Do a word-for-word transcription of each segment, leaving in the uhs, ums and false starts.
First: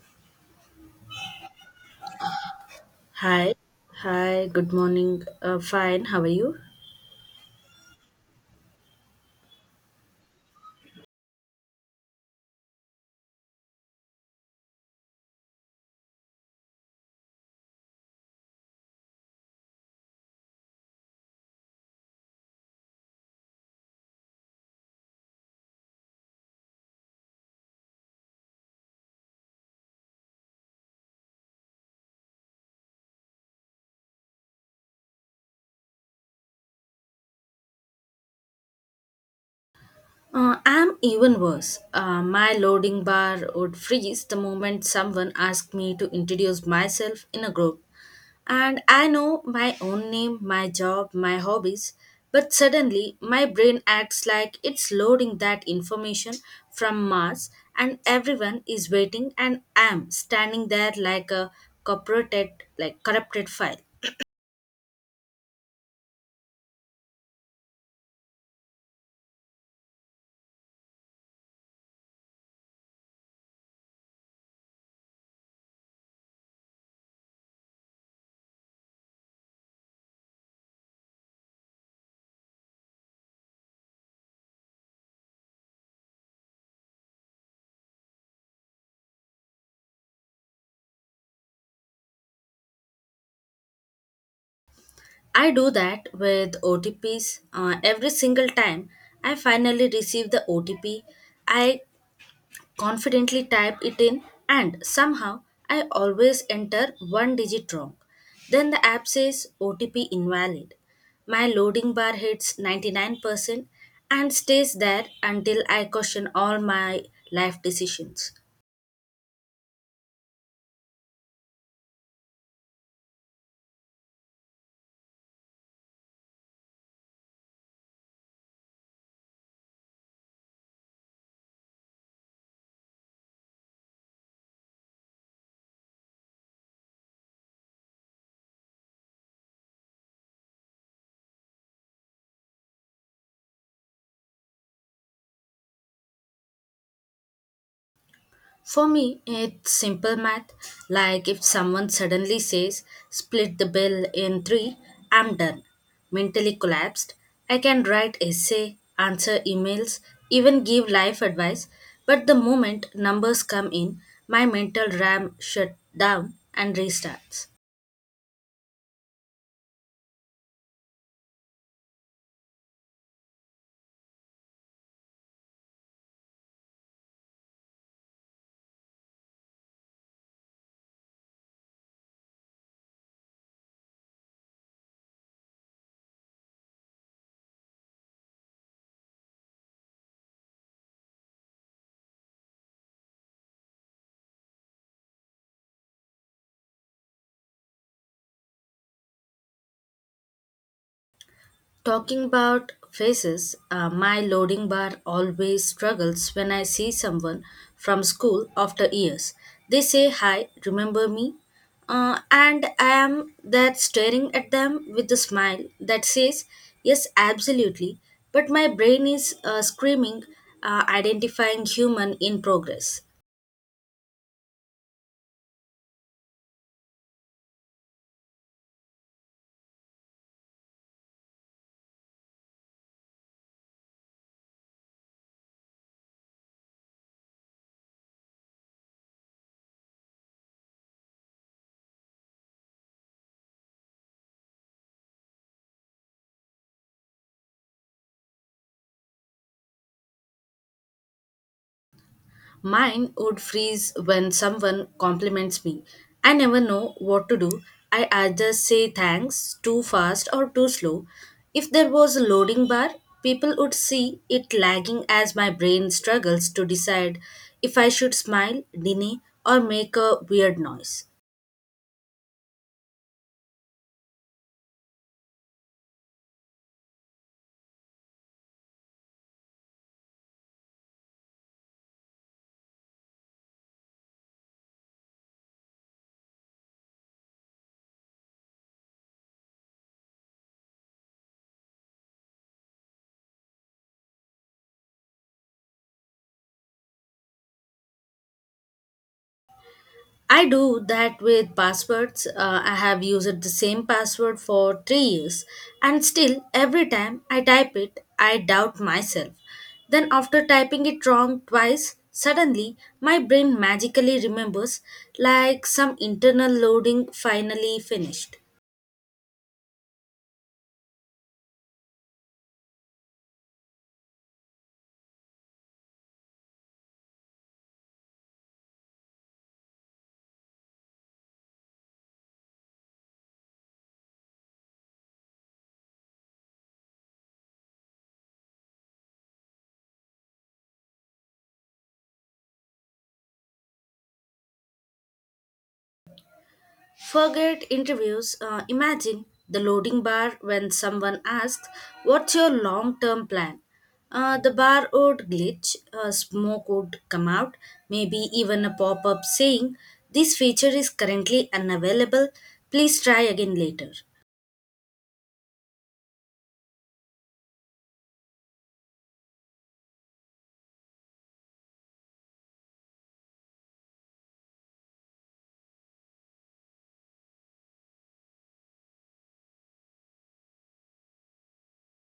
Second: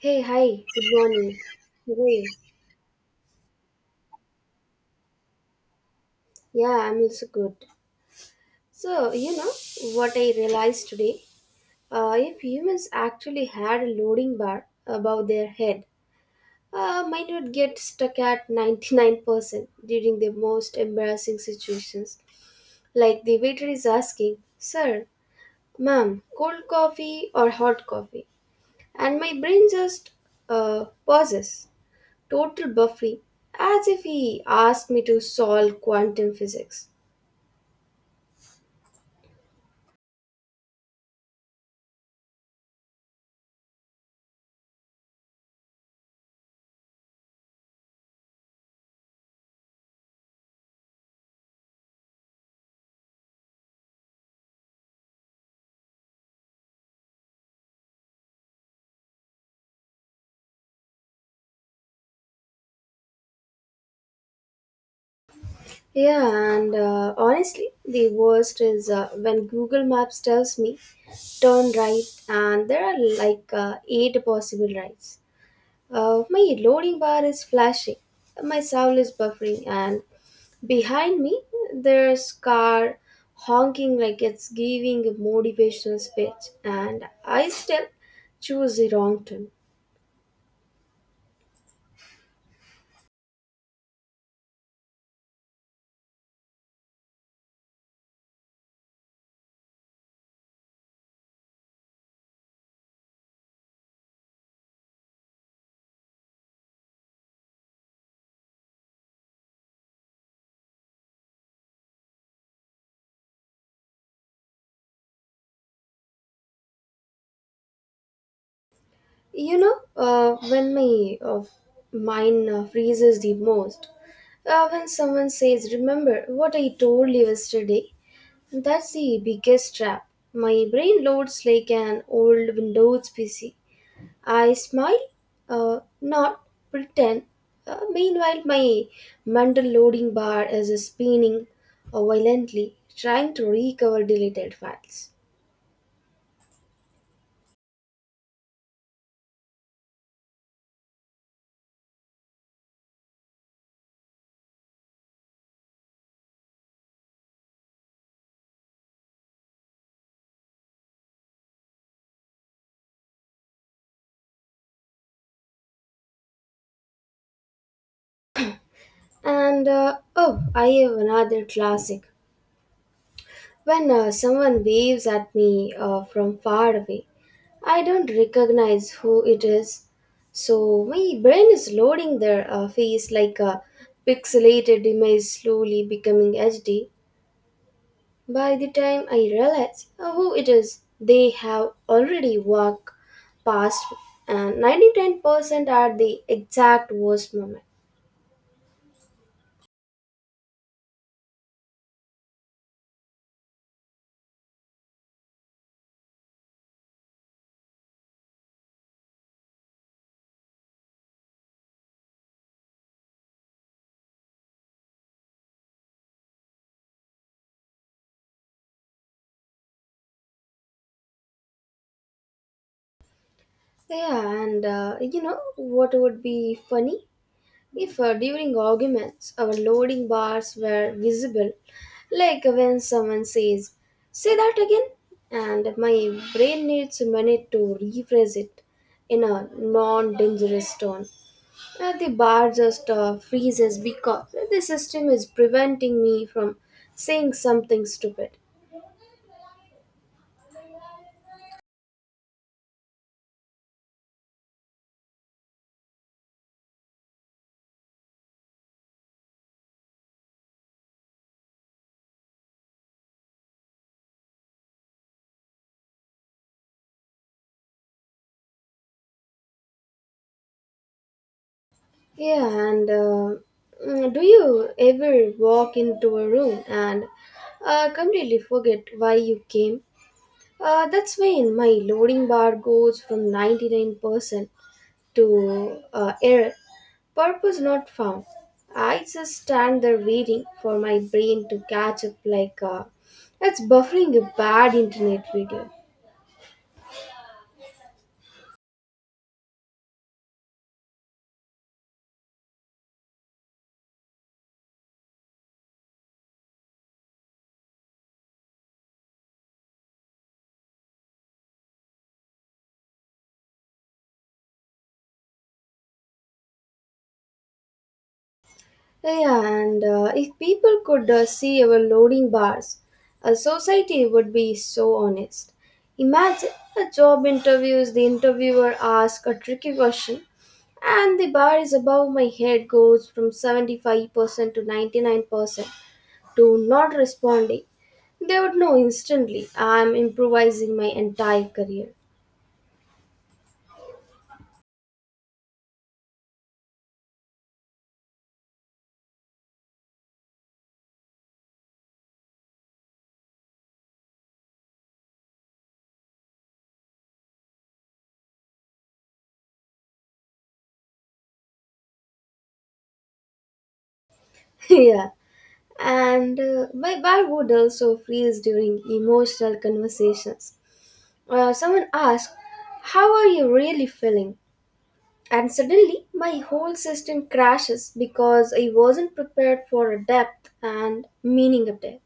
Hey, hi, good morning. Hey, Hi, hi, good morning. Uh, fine, how are you? yeah, I'm also good. So, you know what I realized today? Uh, if humans actually had a loading bar above their head, uh, might not get stuck at ninety-nine percent during the most embarrassing situations. Like the waiter is asking, sir, ma'am, cold coffee or hot coffee? And my brain just uh, pauses, total buffering, as if he asked me to solve quantum physics. Uh, I'm even worse. Uh, my loading bar would freeze the moment someone asked me to introduce myself in a group. And I know my own name, my job, my hobbies, but suddenly my brain acts like it's loading that information from Mars, and everyone is waiting, and I'm standing there like a corrupted, like corrupted file. Yeah, and uh, honestly, the worst is uh, when Google Maps tells me turn right, and there are like uh, eight possible rights. Uh, my loading bar is flashing, my soul is buffering, and behind me there's car honking like it's giving a motivational speech, and I still choose the wrong turn. I do that with O T Ps uh, every single time I finally receive the O T P. I confidently type it in, and somehow I always enter one digit wrong. Then the app says O T P invalid. My loading bar hits ninety-nine percent and stays there until I question all my life decisions. You know, uh, when my uh, mind uh, freezes the most. Uh, when someone says, remember what I told you yesterday, that's the biggest trap. My brain loads like an old Windows P C. I smile, uh, not pretend. Uh, meanwhile, my mental loading bar is spinning uh, violently, trying to recover deleted files. For me, it's simple math. Like if someone suddenly says, split the bill in three, I'm done. Mentally collapsed. I can write essay, answer emails, even give life advice. But the moment numbers come in, my mental RAM shut down and restarts. And uh, oh, I have another classic. When uh, someone waves at me uh, from far away, I don't recognize who it is. So my brain is loading their uh, face like a pixelated image, slowly becoming H D. By the time I realize uh, who it is, they have already walked past, and ninety percent are the exact worst moment. Talking about faces, uh, my loading bar always struggles when I see someone from school after years. They say, Hi, remember me? Uh, and I am there staring at them with a smile that says, Yes, absolutely. But my brain is uh, screaming, uh, identifying human in progress. Yeah, and uh, you know what would be funny? If uh, during arguments our loading bars were visible, like when someone says, say that again, and my brain needs a minute to rephrase it in a non dangerous tone. Uh, the bar just uh, freezes because the system is preventing me from saying something stupid. Mine would freeze when someone compliments me. I never know what to do. I either say thanks too fast or too slow. If there was a loading bar, people would see it lagging as my brain struggles to decide if I should smile, deny, or make a weird noise. Yeah, and uh, mm, do you ever walk into a room and uh, completely forget why you came? Uh, that's when my loading bar goes from ninety-nine percent to uh, error. Purpose not found. I just stand there waiting for my brain to catch up, like uh, it's buffering a bad internet video. I do that with passwords. Uh, I have used the same password for three years, and still, every time I type it, I doubt myself. Then, after typing it wrong twice, suddenly my brain magically remembers like some internal loading finally finished. Yeah, and uh, if people could uh, see our loading bars, a society would be so honest. Imagine a job interviews, the interviewer asks a tricky question, and the bar is above my head goes from seventy-five percent to ninety-nine percent to not responding. They would know instantly I'm improvising my entire career. Forget interviews. Uh, imagine the loading bar when someone asks, What's your long term plan? Uh, the bar would glitch, uh, smoke would come out, maybe even a pop up saying, This feature is currently unavailable, please try again later. Yeah, and uh, my bar would also freeze during emotional conversations. Uh, someone asks, how are you really feeling? And suddenly, my whole system crashes because I wasn't prepared for a depth and meaning of death.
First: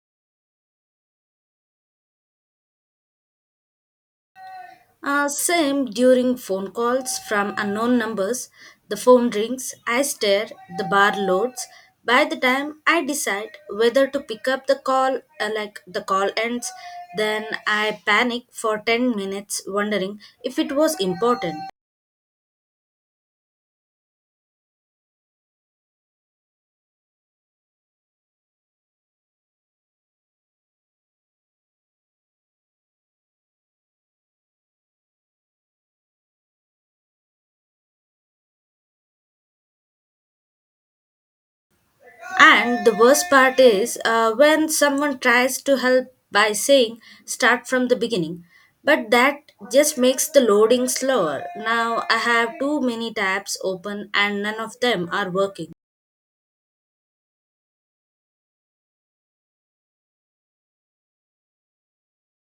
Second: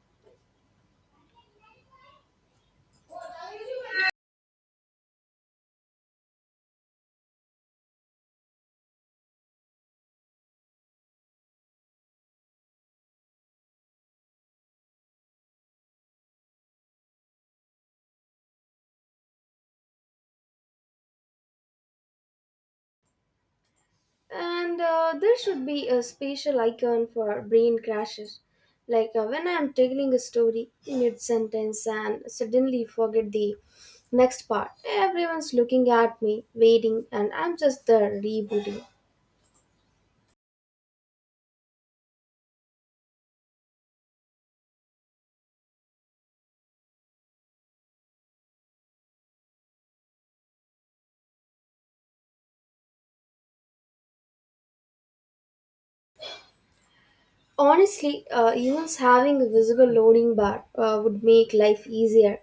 Uh, same during phone calls from unknown numbers, the phone rings, I stare, the bar loads. By the time I decide whether to pick up the call, uh, like the call ends, then I panic for ten minutes wondering if it was important. And uh, there should be a special icon for brain crashes. Like uh, when I am telling a story mid sentence and suddenly forget the next part. Everyone's looking at me, waiting, and I'm just there rebooting. And the worst part is uh, when someone tries to help by saying start from the beginning, but that just makes the loading slower. Now I have too many tabs open and none of them are working. Honestly, uh, even having a visible loading bar uh, would make life easier.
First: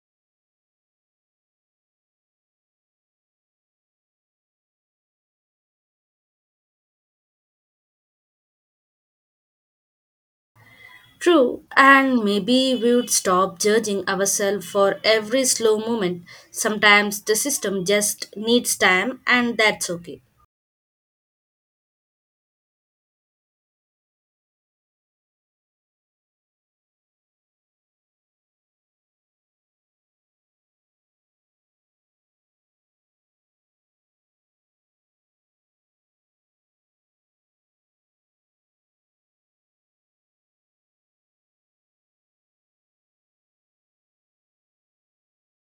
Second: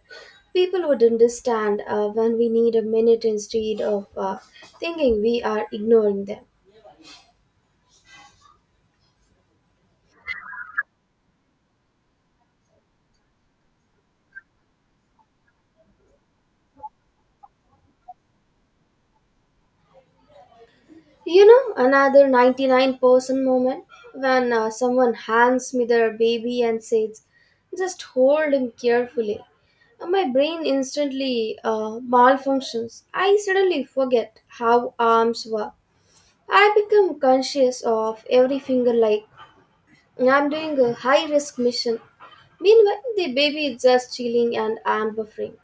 People would understand uh, when we need a minute instead of uh, thinking we are ignoring them. True, and maybe we would stop judging ourselves for every slow moment. Sometimes the system just needs time, and that's okay. You know, another ninety-nine percent moment when uh, someone hands me their baby and says, just hold him carefully. Uh, My brain instantly uh, malfunctions. I suddenly forget how arms work. I become conscious of every finger like I'm doing a high risk mission. Meanwhile, the baby is just chilling and I'm buffering.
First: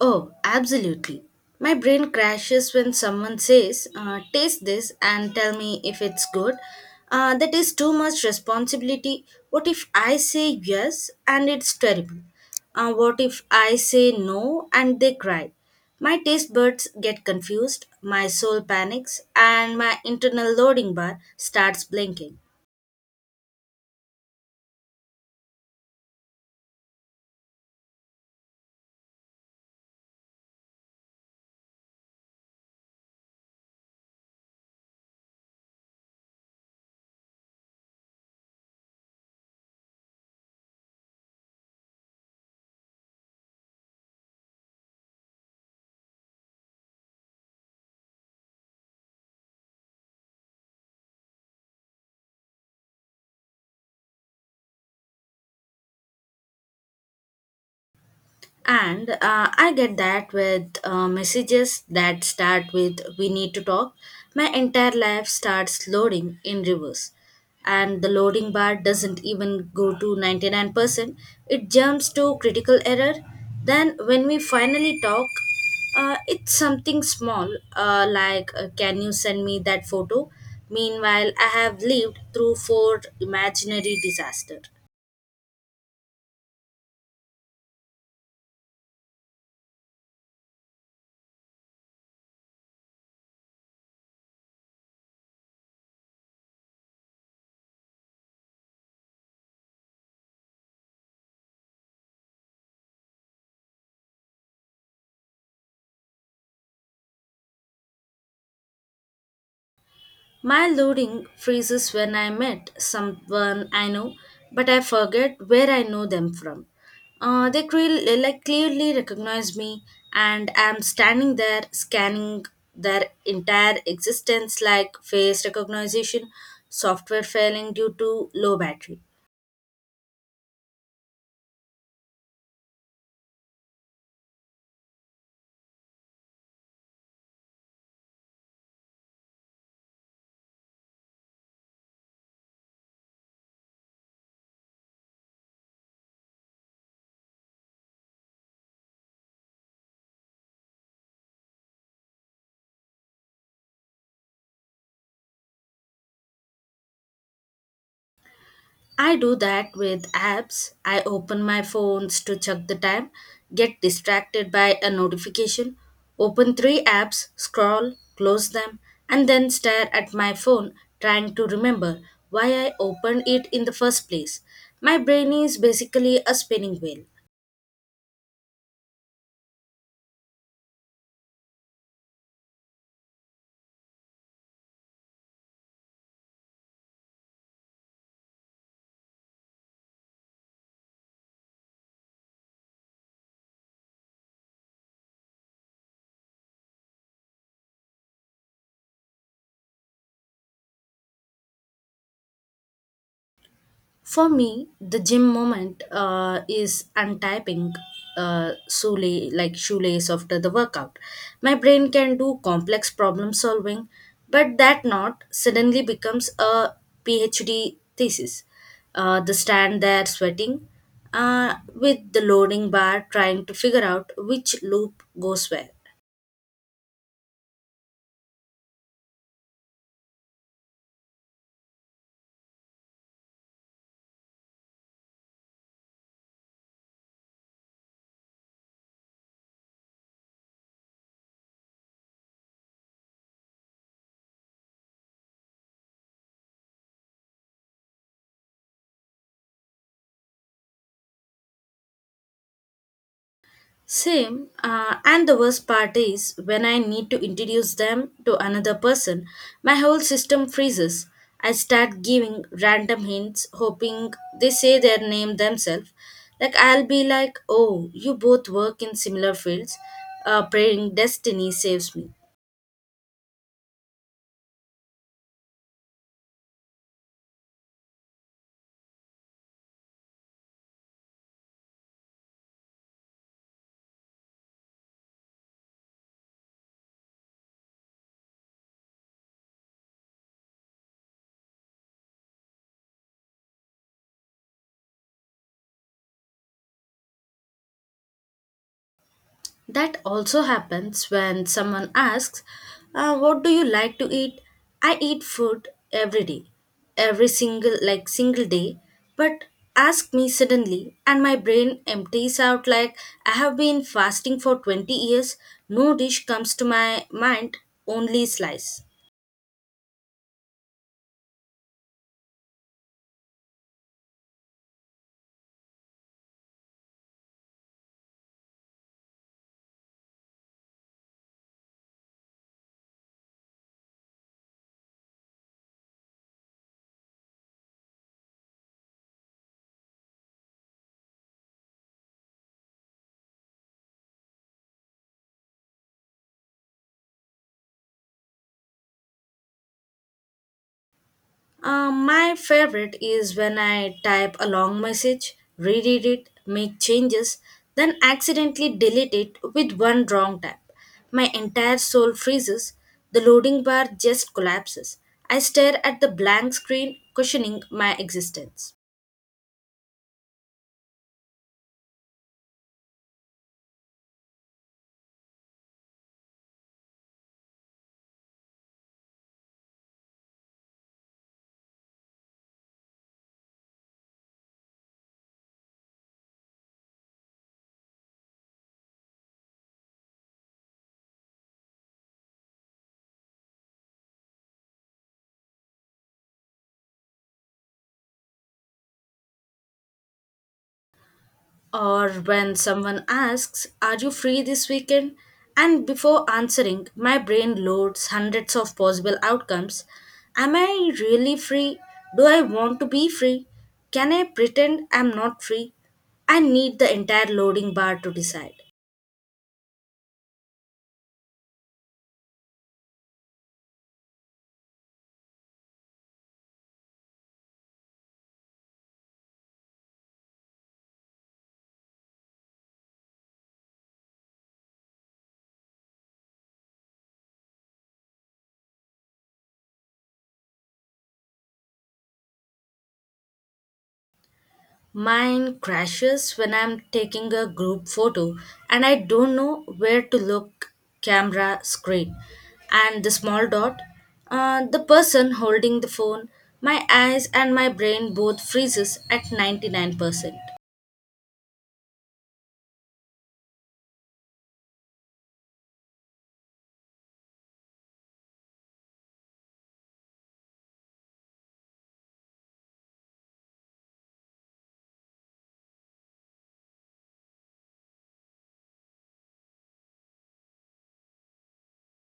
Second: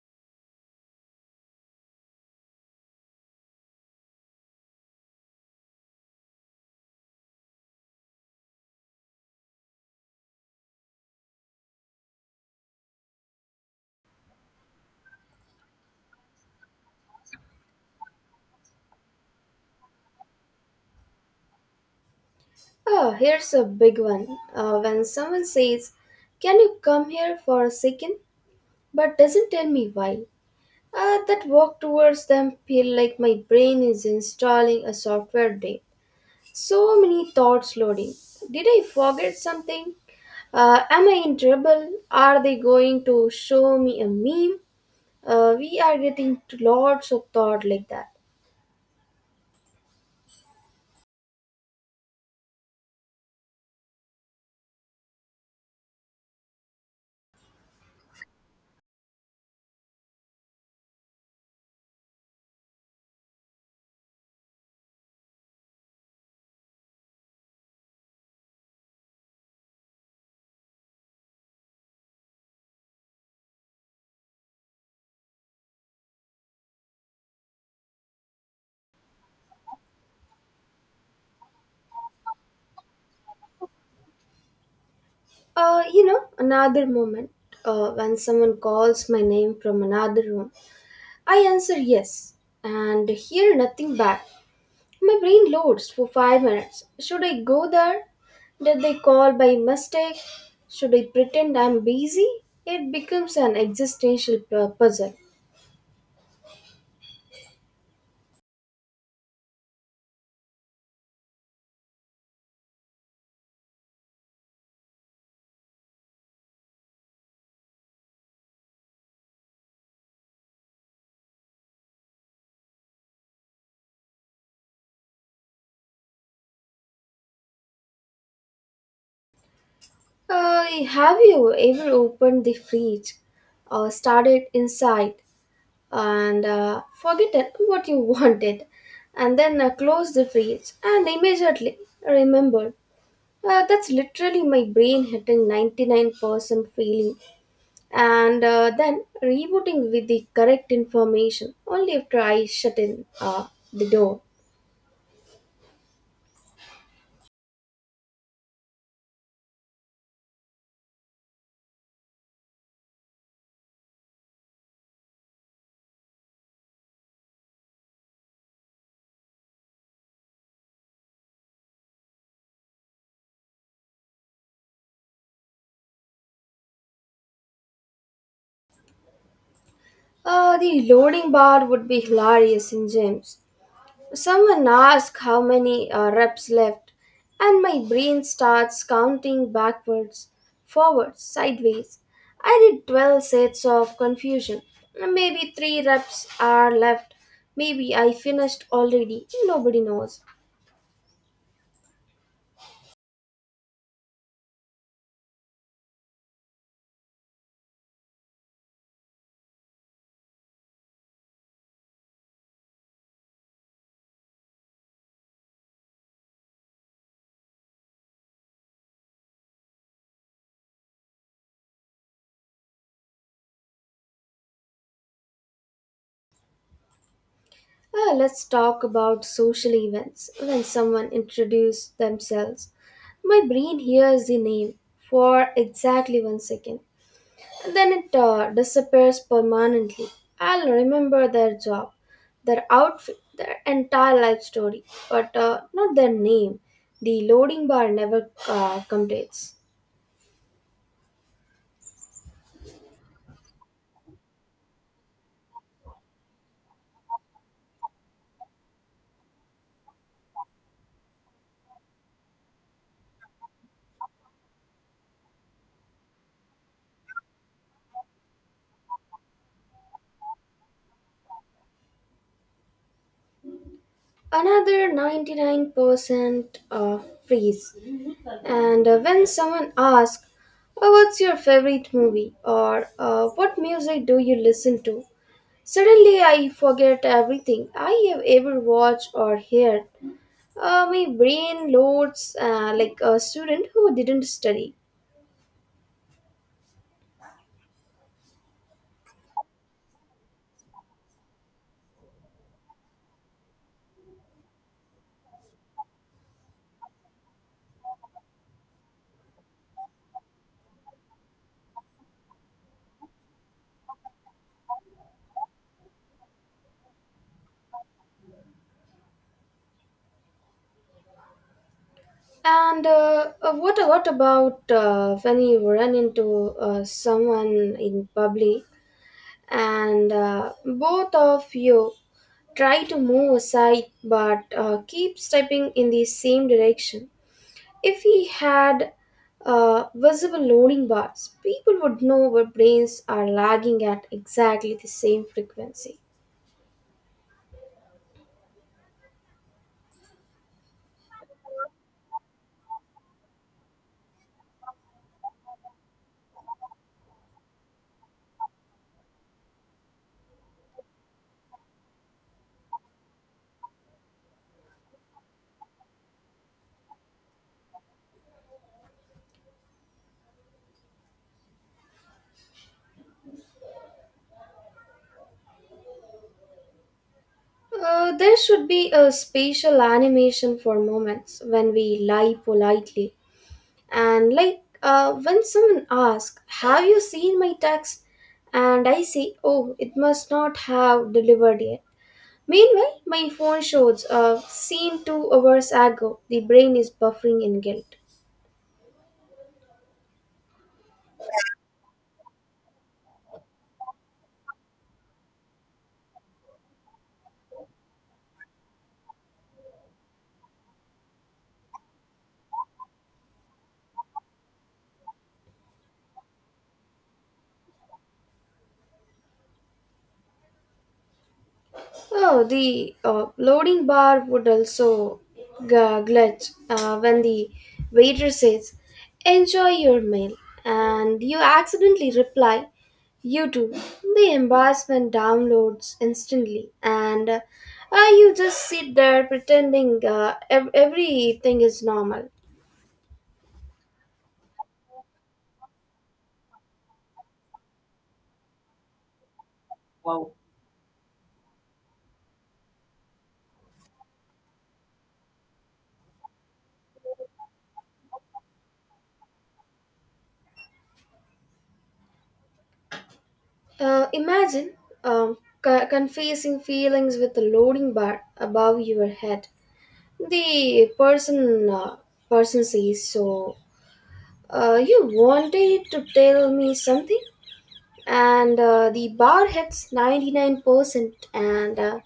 Oh, absolutely. My brain crashes when someone says, uh, Taste this and tell me if it's good. Uh, that is too much responsibility. What if I say yes and it's terrible? Uh, what if I say no and they cry? My taste buds get confused, my soul panics, and my internal loading bar starts blinking. Oh, here's a big one. Uh, when someone says, "Can you come here for a second?" but doesn't tell me why. Uh, that walk towards them feel like my brain is installing a software update. So many thoughts loading. Did I forget something? Uh, am I in trouble? Are they going to show me a meme? Uh, we are getting lots of thought like that. And uh, I get that with uh, messages that start with we need to talk. My entire life starts loading in reverse. And the loading bar doesn't even go to ninety-nine percent, it jumps to critical error. Then, when we finally talk, uh, it's something small, uh, like, uh, can you send me that photo. Meanwhile, I have lived through four imaginary disaster. Uh, you know, another moment uh, when someone calls my name from another room, I answer yes and hear nothing back. My brain loads for five minutes. Should I go there? Did they call by mistake? Should I pretend I'm busy? It becomes an existential pu- puzzle. My loading freezes when I met someone I know, but I forget where I know them from. Uh, they cre- like clearly recognize me, and I'm standing there scanning their entire existence like face recognition software failing due to low battery. Uh, have you ever opened the fridge or started inside, and uh, forget what you wanted, and then uh, close the fridge and immediately remember? Uh, that's literally my brain hitting ninety-nine percent feeling, and uh, then rebooting with the correct information only after I shut in uh, the door. I do that with apps. I open my phones to check the time, get distracted by a notification, open three apps, scroll, close them, and then stare at my phone trying to remember why I opened it in the first place. My brain is basically a spinning wheel. Uh, the loading bar would be hilarious in James. Someone asks how many uh, reps left, and my brain starts counting backwards, forwards, sideways. I did twelve sets of confusion. Maybe three reps are left. Maybe I finished already. Nobody knows. For me, the gym moment uh, is untyping uh, shoelace, like shoelace after the workout. My brain can do complex problem solving, but that knot suddenly becomes a PhD thesis. Uh, the stand there sweating uh, with the loading bar trying to figure out which loop goes where. Uh, let's talk about social events when someone introduces themselves. My brain hears the name for exactly one second. Then it uh, disappears permanently. I'll remember their job, their outfit, their entire life story, but uh, not their name. The loading bar never uh, completes. Same, uh, and the worst part is when I need to introduce them to another person, my whole system freezes. I start giving random hints, hoping they say their name themselves. Like, I'll be like, oh, you both work in similar fields, uh, praying destiny saves me. Another ninety-nine percent uh, freeze. And uh, when someone asks, "Oh, what's your favorite movie? Or uh, what music do you listen to?" Suddenly, I forget everything I have ever watched or heard. Uh, my brain loads uh, like a student who didn't study. That also happens when someone asks, uh, What do you like to eat? I eat food every day, every single like single day. But ask me suddenly, and my brain empties out like I have been fasting for twenty years. No dish comes to my mind, only slice. And uh, uh, what what about uh, when you run into uh, someone in public, and uh, both of you try to move aside, but uh, keep stepping in the same direction? If we had uh, visible loading bars, people would know our brains are lagging at exactly the same frequency. Um, my favorite is when I type a long message, reread it, make changes, then accidentally delete it with one wrong tap. My entire soul freezes, the loading bar just collapses. I stare at the blank screen, questioning my existence. Uh, there should be a spatial animation for moments when we lie politely. And like, uh, when someone asks, "Have you seen my text?" And I say, "Oh, it must not have delivered yet." Meanwhile, my phone shows uh, seen two hours ago. The brain is buffering in guilt. Or when someone asks, Are you free this weekend? And before answering, my brain loads hundreds of possible outcomes. Am I really free? Do I want to be free? Can I pretend I'm not free? I need the entire loading bar to decide. Oh, the uh, loading bar would also g- glitch uh, when the waiter says, "Enjoy your meal," and you accidentally reply, "You too." The embarrassment downloads instantly, and uh, uh, you just sit there pretending uh, ev- everything is normal. Mine crashes when I'm taking a group photo and I don't know where to look, camera screen and the small dot, uh, the person holding the phone, my eyes and my brain both freezes at ninety-nine percent. Uh, imagine um, c- confessing feelings with a loading bar above your head. the person uh, person says, so uh, you wanted to tell me something, and uh, the bar hits ninety-nine percent and uh,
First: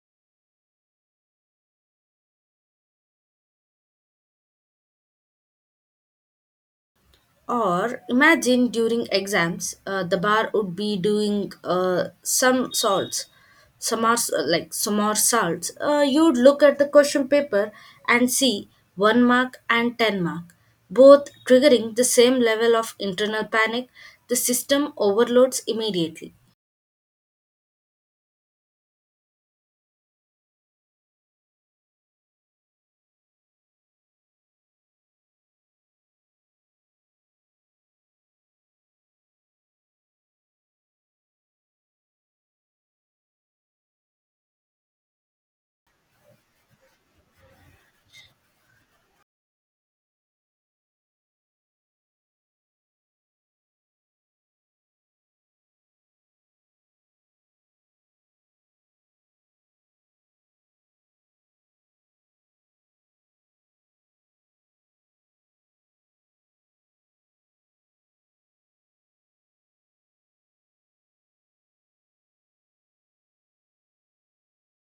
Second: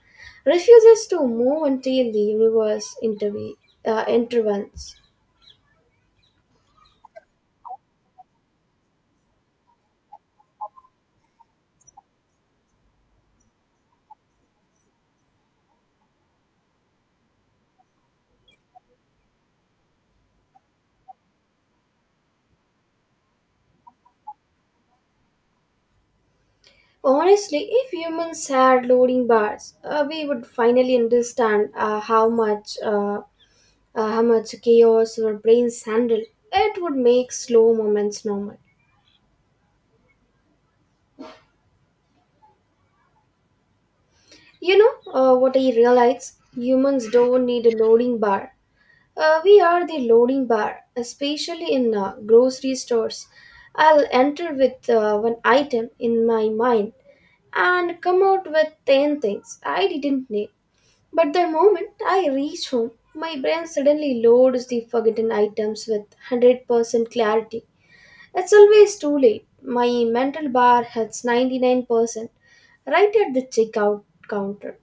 refuses to move until the universe interve- uh, intervenes. Or imagine during exams, uh, the bar would be doing uh, some salts, some are, uh, like some more salts. Uh, you'd look at the question paper and see one mark and ten mark, both triggering the same level of internal panic. The system overloads immediately. Honestly, if humans had loading bars, uh, we would finally understand uh, how much uh, uh, how much chaos our brains handle. It would make slow moments normal. You know uh, what I realize? Humans don't need a loading bar. Uh, we are the loading bar, especially in uh, grocery stores. I'll enter with uh, one item in my mind and come out with ten things I didn't need. But the moment I reach home, my brain suddenly loads the forgotten items with one hundred percent clarity. It's always too late. My mental bar hits ninety-nine percent right at the checkout counter.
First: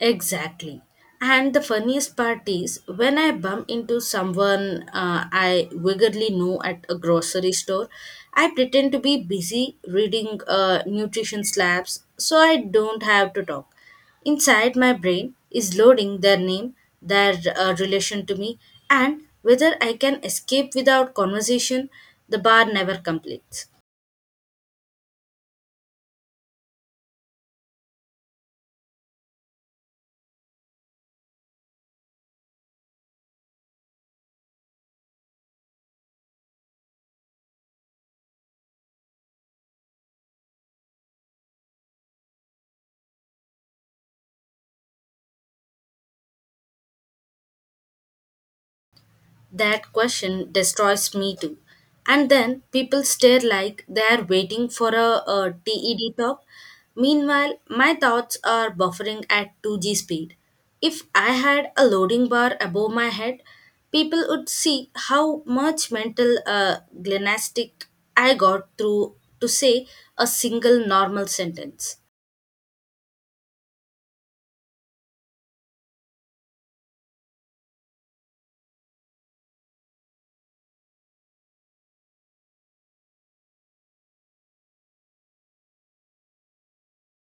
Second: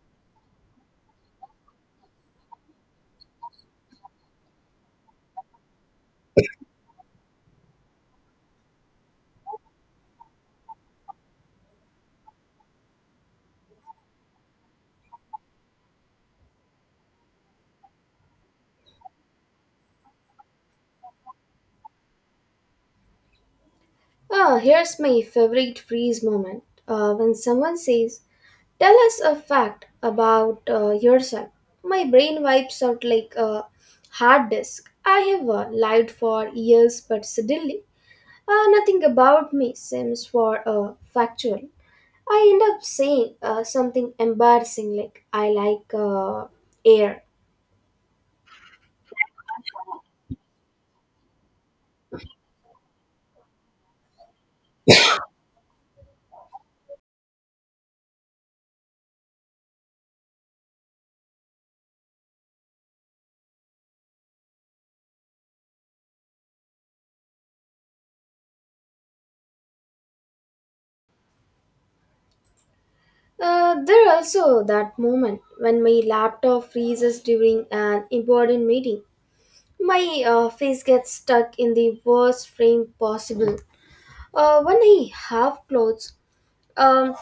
Exactly. And the funniest part is when I bump into someone uh, I vaguely know at a grocery store, I pretend to be busy reading uh, nutrition slabs so I don't have to talk. Inside my brain is loading their name, their uh, relation to me, and whether I can escape without conversation. The bar never completes. Ah, here's my favorite freeze moment uh, when someone says, "Tell us a fact about uh, yourself." My brain wipes out like a hard disk. I have uh, lied for years, but suddenly uh, nothing about me seems for uh, factual. I end up saying uh, something embarrassing like, "I like uh, air." That question destroys me too. And then people stare like they are waiting for a, a TED talk. Meanwhile, my thoughts are buffering at two G speed. If I had a loading bar above my head, people would see how much mental uh, gymnastic I got through to say a single normal sentence. Uh, there are also that moment when my laptop freezes during an important meeting. My uh, face gets stuck in the worst frame possible. Uh, when I have clothes, um,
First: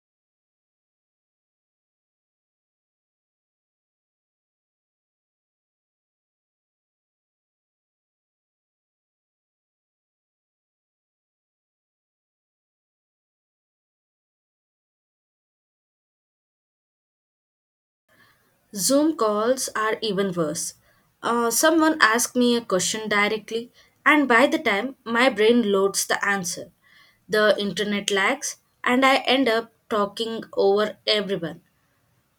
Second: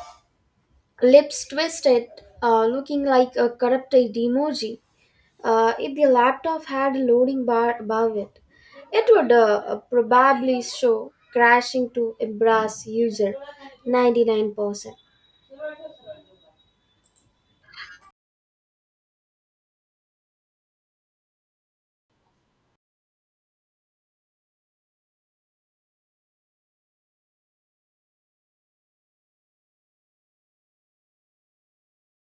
lips twisted, uh, looking like a corrupted emoji. Uh, if the laptop had a loading bar above it, it would uh, probably show crashing to embrace user ninety-nine percent. Zoom calls are even worse. Uh, someone asks me a question directly, and by the time my brain loads the answer, the internet lags, and I end up talking over everyone.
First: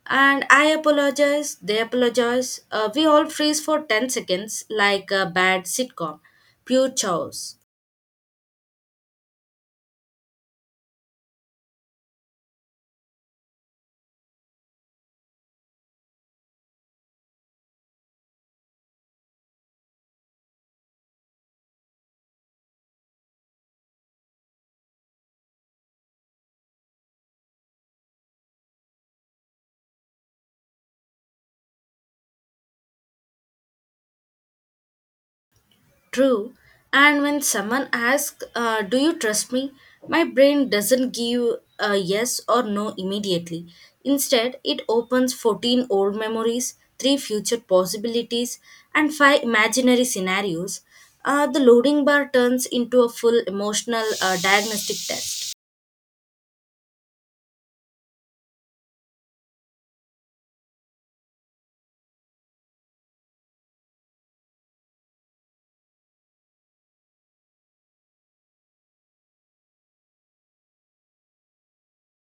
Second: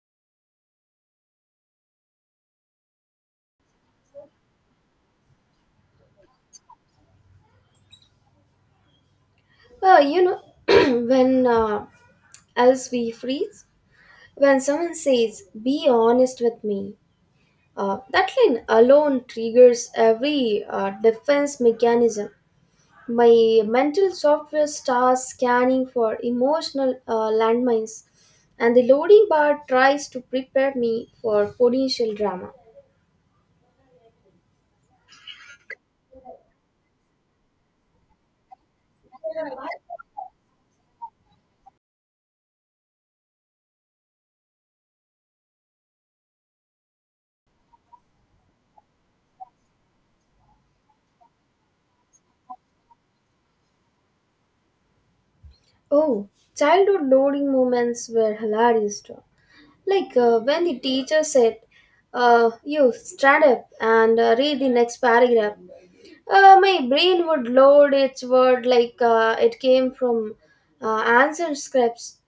And I apologize, they apologize. Uh, we all freeze for ten seconds like a bad sitcom. Pure chaos. Uh, you know, when uh, else we freeze, when someone says, be honest with me. Uh, that line alone triggers every uh, defense mechanism. My mental software starts scanning for emotional uh, landmines, and the loading bar tries to prepare me for potential drama. True. And when someone asks, uh, Do you trust me? My brain doesn't give a yes or no immediately. Instead, it opens fourteen old memories, three future possibilities, and five imaginary scenarios. Uh, the loading bar turns into a full emotional uh, diagnostic test. Oh, childhood loading moments were hilarious too. Like uh, when the teacher said, uh, "You stand up and uh, read the next paragraph," uh, my brain would load its word like uh, it came from uh, answer scripts.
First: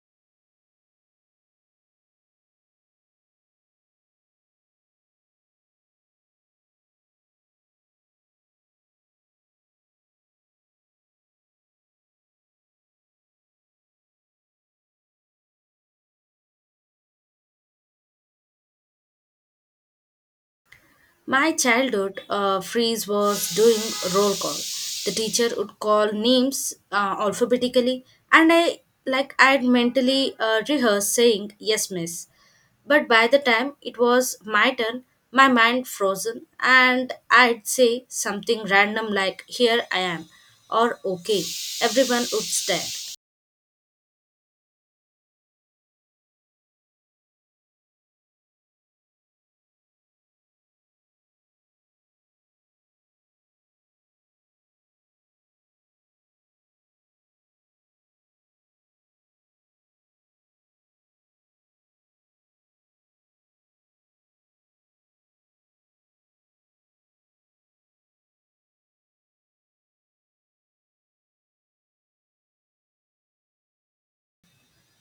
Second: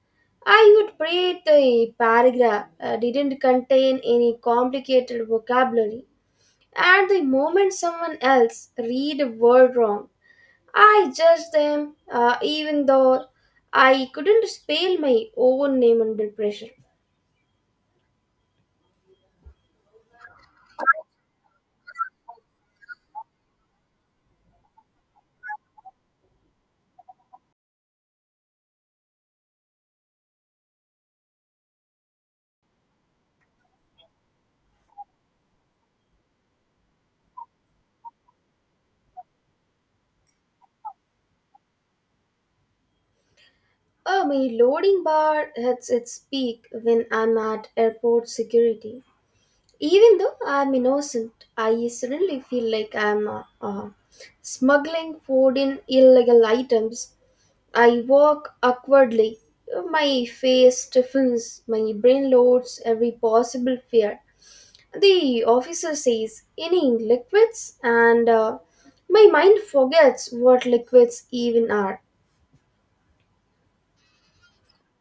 I would pray the paragraph uh, didn't contain any complicated vocabulary. At the moment someone else read a word wrong, I judged them, uh, even though I couldn't spell my own name under pressure. My childhood uh, freeze was doing roll call. The teacher would call names uh, alphabetically, and I like I'd mentally uh, rehearse saying yes, miss. But by the time it was my turn, my mind frozen, and I'd say something random like "Here I am," or "Okay." Everyone would stare. Oh, my loading bar hits its peak when I'm at airport security. Even though I'm innocent, I suddenly feel like I'm uh, uh, smuggling food in illegal items. I walk awkwardly. My face stiffens, my brain loads every possible fear. The officer says, "Any liquids?" And uh, my mind forgets what liquids even are.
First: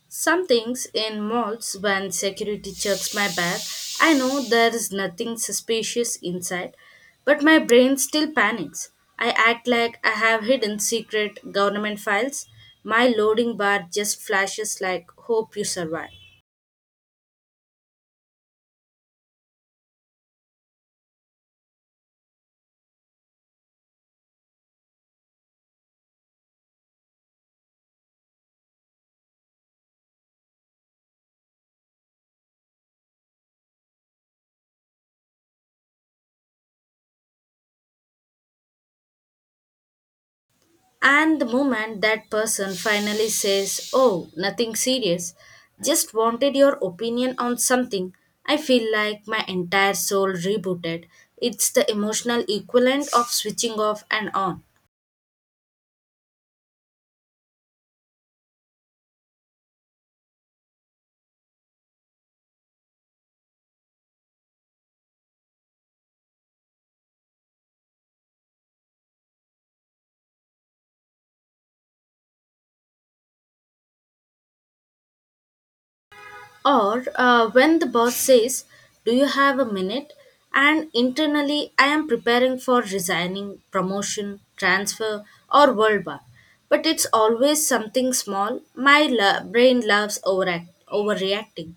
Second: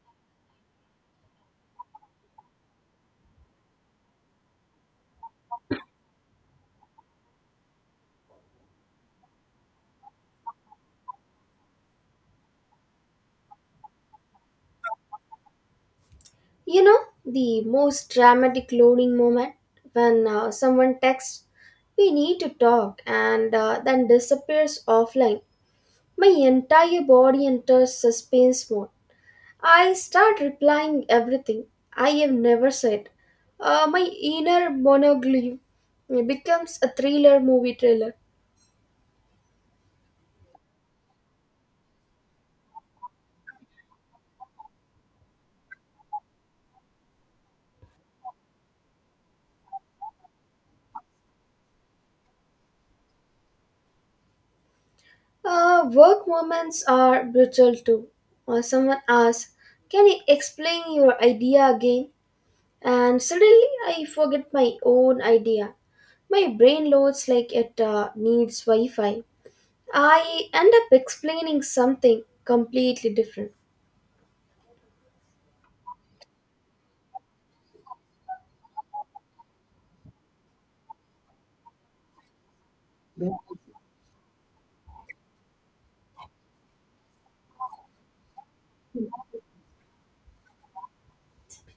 Some things in malls when security checks my bag, I know there is nothing suspicious inside, but my brain still panics. I act like I have hidden secret government files. My loading bar just flashes like hope you survive. You know, the most dramatic loading moment when uh, someone texts, "We need to talk," and uh, then disappears offline. My entire body enters suspense mode. I start replying everything I have never said. Uh, my inner monologue becomes a thriller movie trailer. And the moment that person finally says, Oh, nothing serious, just wanted your opinion on something, I feel like my entire soul rebooted. It's the emotional equivalent of switching off and on. Uh, work moments are brutal too. Uh, someone asks, "Can you explain your idea again?" And suddenly I forget my own idea. My brain loads like it uh, needs Wi Fi. I end up explaining something completely different. Or uh, when the boss says, Do you have a minute? And internally, I am preparing for resigning, promotion, transfer, or world war. But it's always something small. My lo- brain loves overact- overreacting.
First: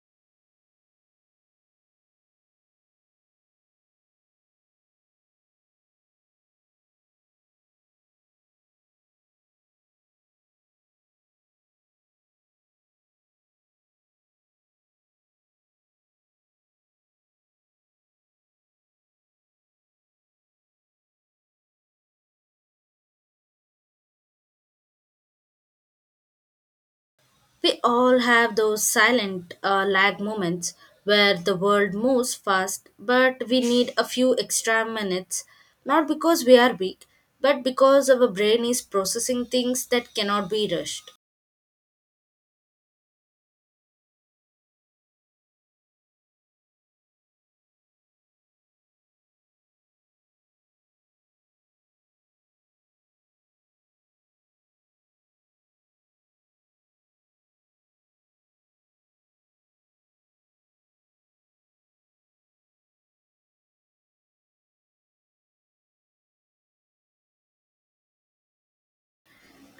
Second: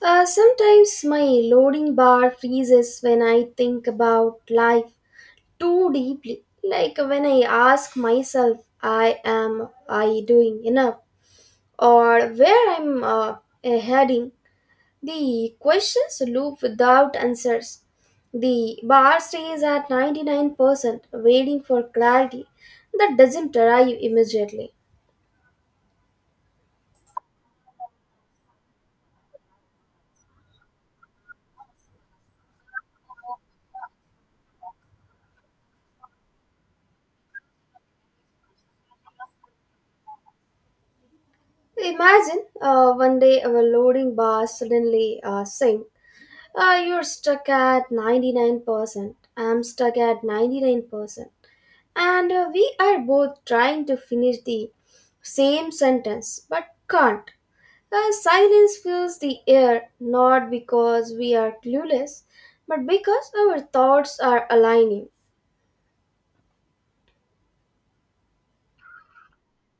Uh, sometimes my loading bar freezes when I think about life too deeply. Like when I ask myself, I am I doing enough? Or where I'm uh, heading? The questions loop without answers. The bar stays at ninety-nine percent waiting for clarity that doesn't arrive immediately. We all have those silent uh, lag moments where the world moves fast, but we need a few extra minutes, not because we are weak, but because our brain is processing things that cannot be rushed. Imagine uh, one day our loading bar suddenly uh, sink. Uh, you're stuck at ninety-nine percent. I'm stuck at ninety-nine percent. And uh, we are both trying to finish the same sentence but can't. Uh, silence fills the air, not because we are clueless, but because our thoughts are aligning.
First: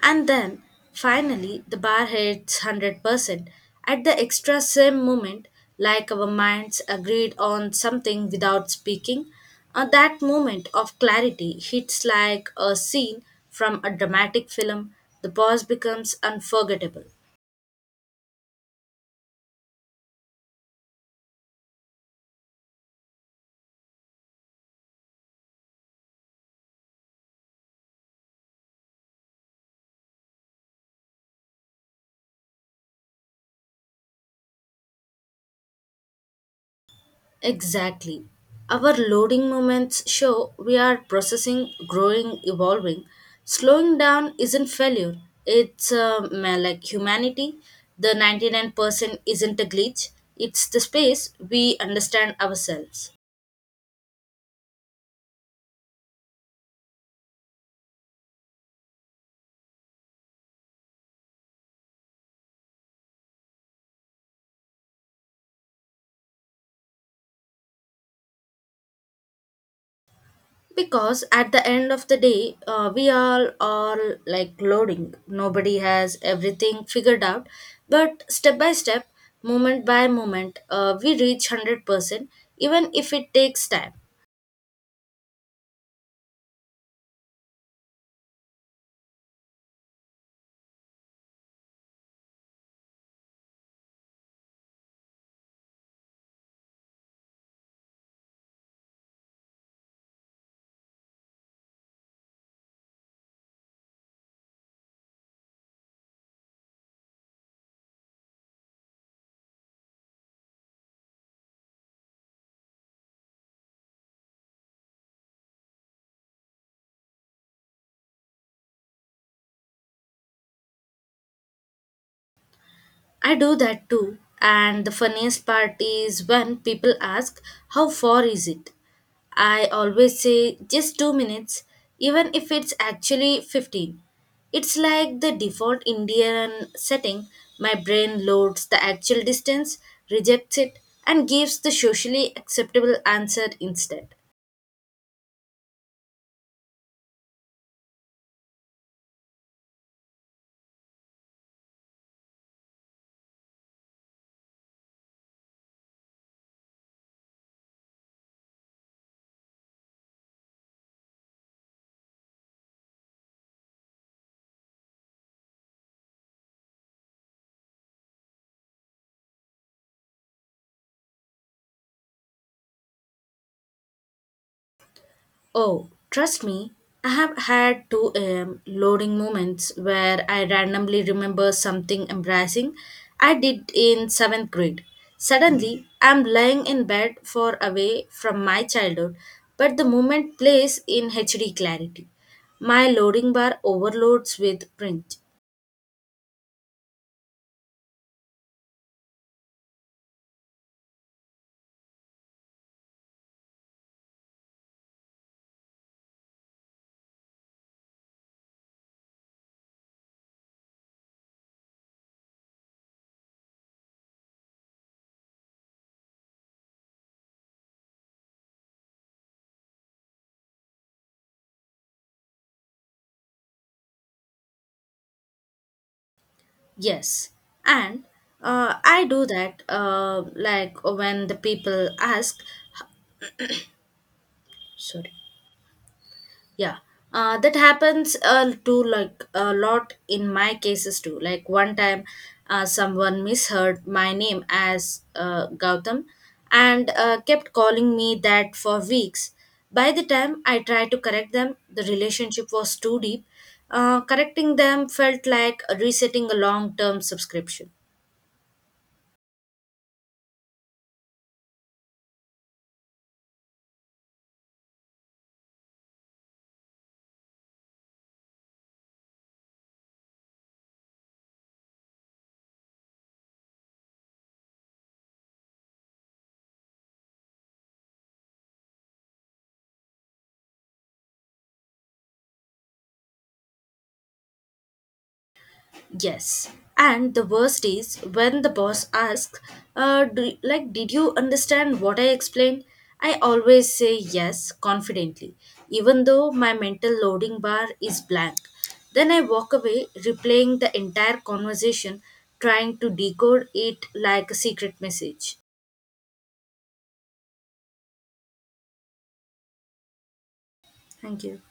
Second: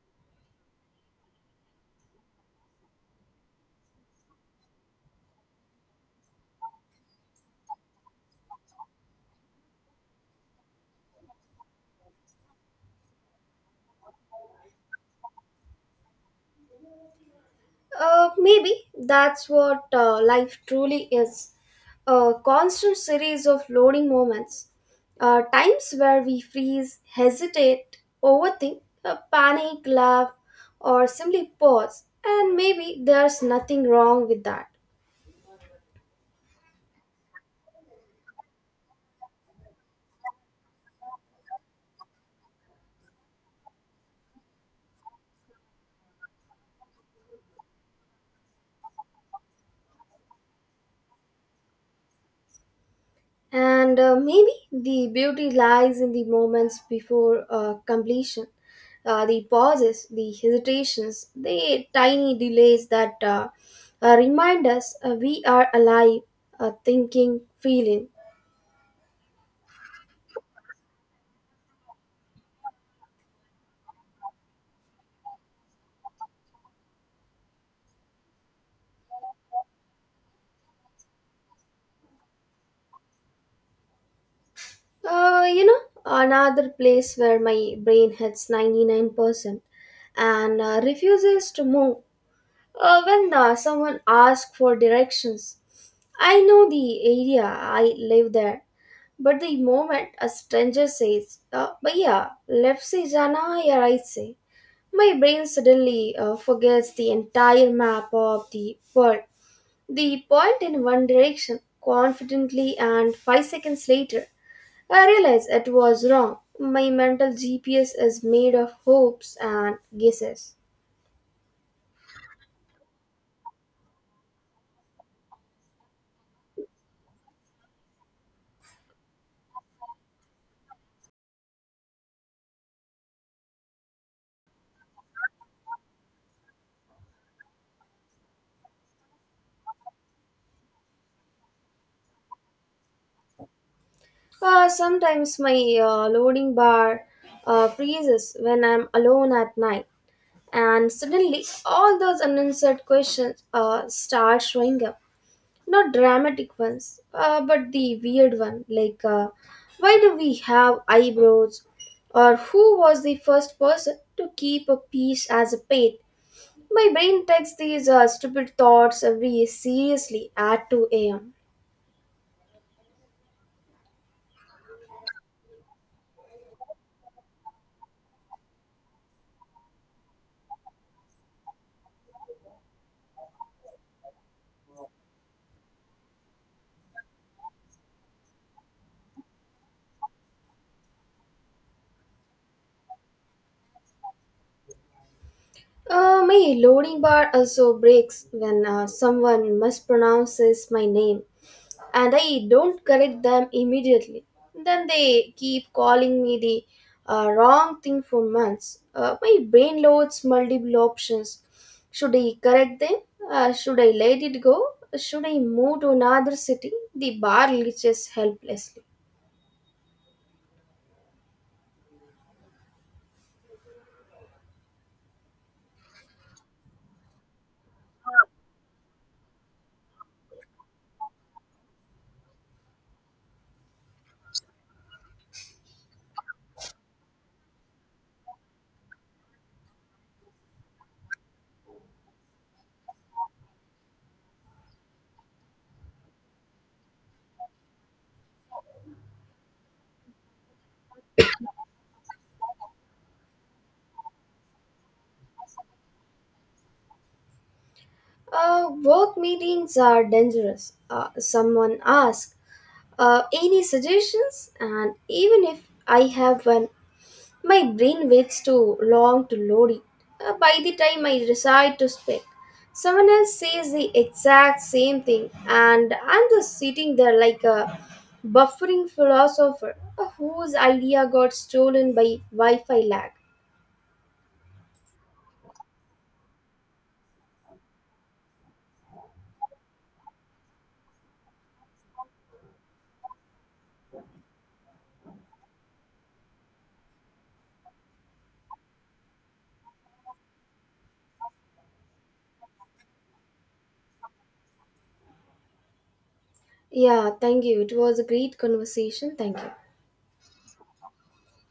And then finally the bar hits one hundred percent at the extra same moment, like our minds agreed on something without speaking. Uh, that moment of clarity hits like a scene from a dramatic film. The pause becomes unforgettable. Uh, maybe that's what uh, life truly is, a constant series of loading moments. Uh, times where we freeze, hesitate, overthink, uh, panic, laugh, or simply pause. And maybe there's nothing wrong with that. Exactly. Our loading moments show we are processing, growing, evolving. Slowing down isn't failure. It's uh, ma- like humanity. The ninety-nine percent isn't a glitch. It's the space we understand ourselves. And uh, maybe the beauty lies in the moments before uh, completion, uh, the pauses, the hesitations, the tiny delays that uh, uh, remind us uh, we are alive, uh, thinking, feeling. Because at the end of the day, uh, we all are like loading. Nobody has everything figured out. But step by step, moment by moment, uh, we reach one hundred percent, even if it takes time. Uh, you know, another place where my brain hits ninety-nine percent and uh, refuses to move. Uh, when uh, someone asks for directions, I know the area, I live there. But the moment a stranger says, uh, but yeah, left say Jana, yeah, right say, my brain suddenly uh, forgets the entire map of the world. The point in one direction confidently, and five seconds later, I realize it was wrong. My mental G P S is made of hopes and guesses. I do that too. And the funniest part is when people ask, How far is it? I always say, Just two minutes, even if it's actually fifteen. It's like the default Indian setting. My brain loads the actual distance, rejects it, and gives the socially acceptable answer instead. Uh, sometimes my uh, loading bar uh, freezes when I'm alone at night. And suddenly all those unanswered questions uh, start showing up. Not dramatic ones, uh, but the weird one, like, uh, why do we have eyebrows, or who was the first person to keep a piece as a pet? My brain takes these uh, stupid thoughts every seriously at two a m. Oh, trust me, I have had two a m loading moments where I randomly remember something embarrassing I did in seventh grade. Suddenly, I'm lying in bed far away from my childhood, but the moment plays in H D clarity. My loading bar overloads with print. Uh, my loading bar also breaks when uh, someone mispronounces my name, and I don't correct them immediately. Then they keep calling me the uh, wrong thing for months. Uh, my brain loads multiple options. Should I correct them? Uh, should I let it go? Should I move to another city? The bar leeches helplessly. Yes, and uh, I do that uh, like when the people ask, sorry, yeah, uh, that happens uh, to like a lot in my cases too. Like one time uh, someone misheard my name as uh, Gautam, and uh, kept calling me that for weeks. By the time I tried to correct them, the relationship was too deep. Uh, correcting them felt like resetting a long-term subscription. Uh, work meetings are dangerous. Uh, someone asks, uh, "Any suggestions?" And even if I have one, my brain waits too long to load it. Uh, by the time I decide to speak, someone else says the exact same thing, and I'm just sitting there like a buffering philosopher whose idea got stolen by Wi Fi lag. Yes. And the worst is when the boss asks, uh, do, like, did you understand what I explained? I always say yes confidently, even though my mental loading bar is blank. Then I walk away, replaying the entire conversation, trying to decode it like a secret message. Yeah, thank you. It was a great conversation. Thank you. Thank you.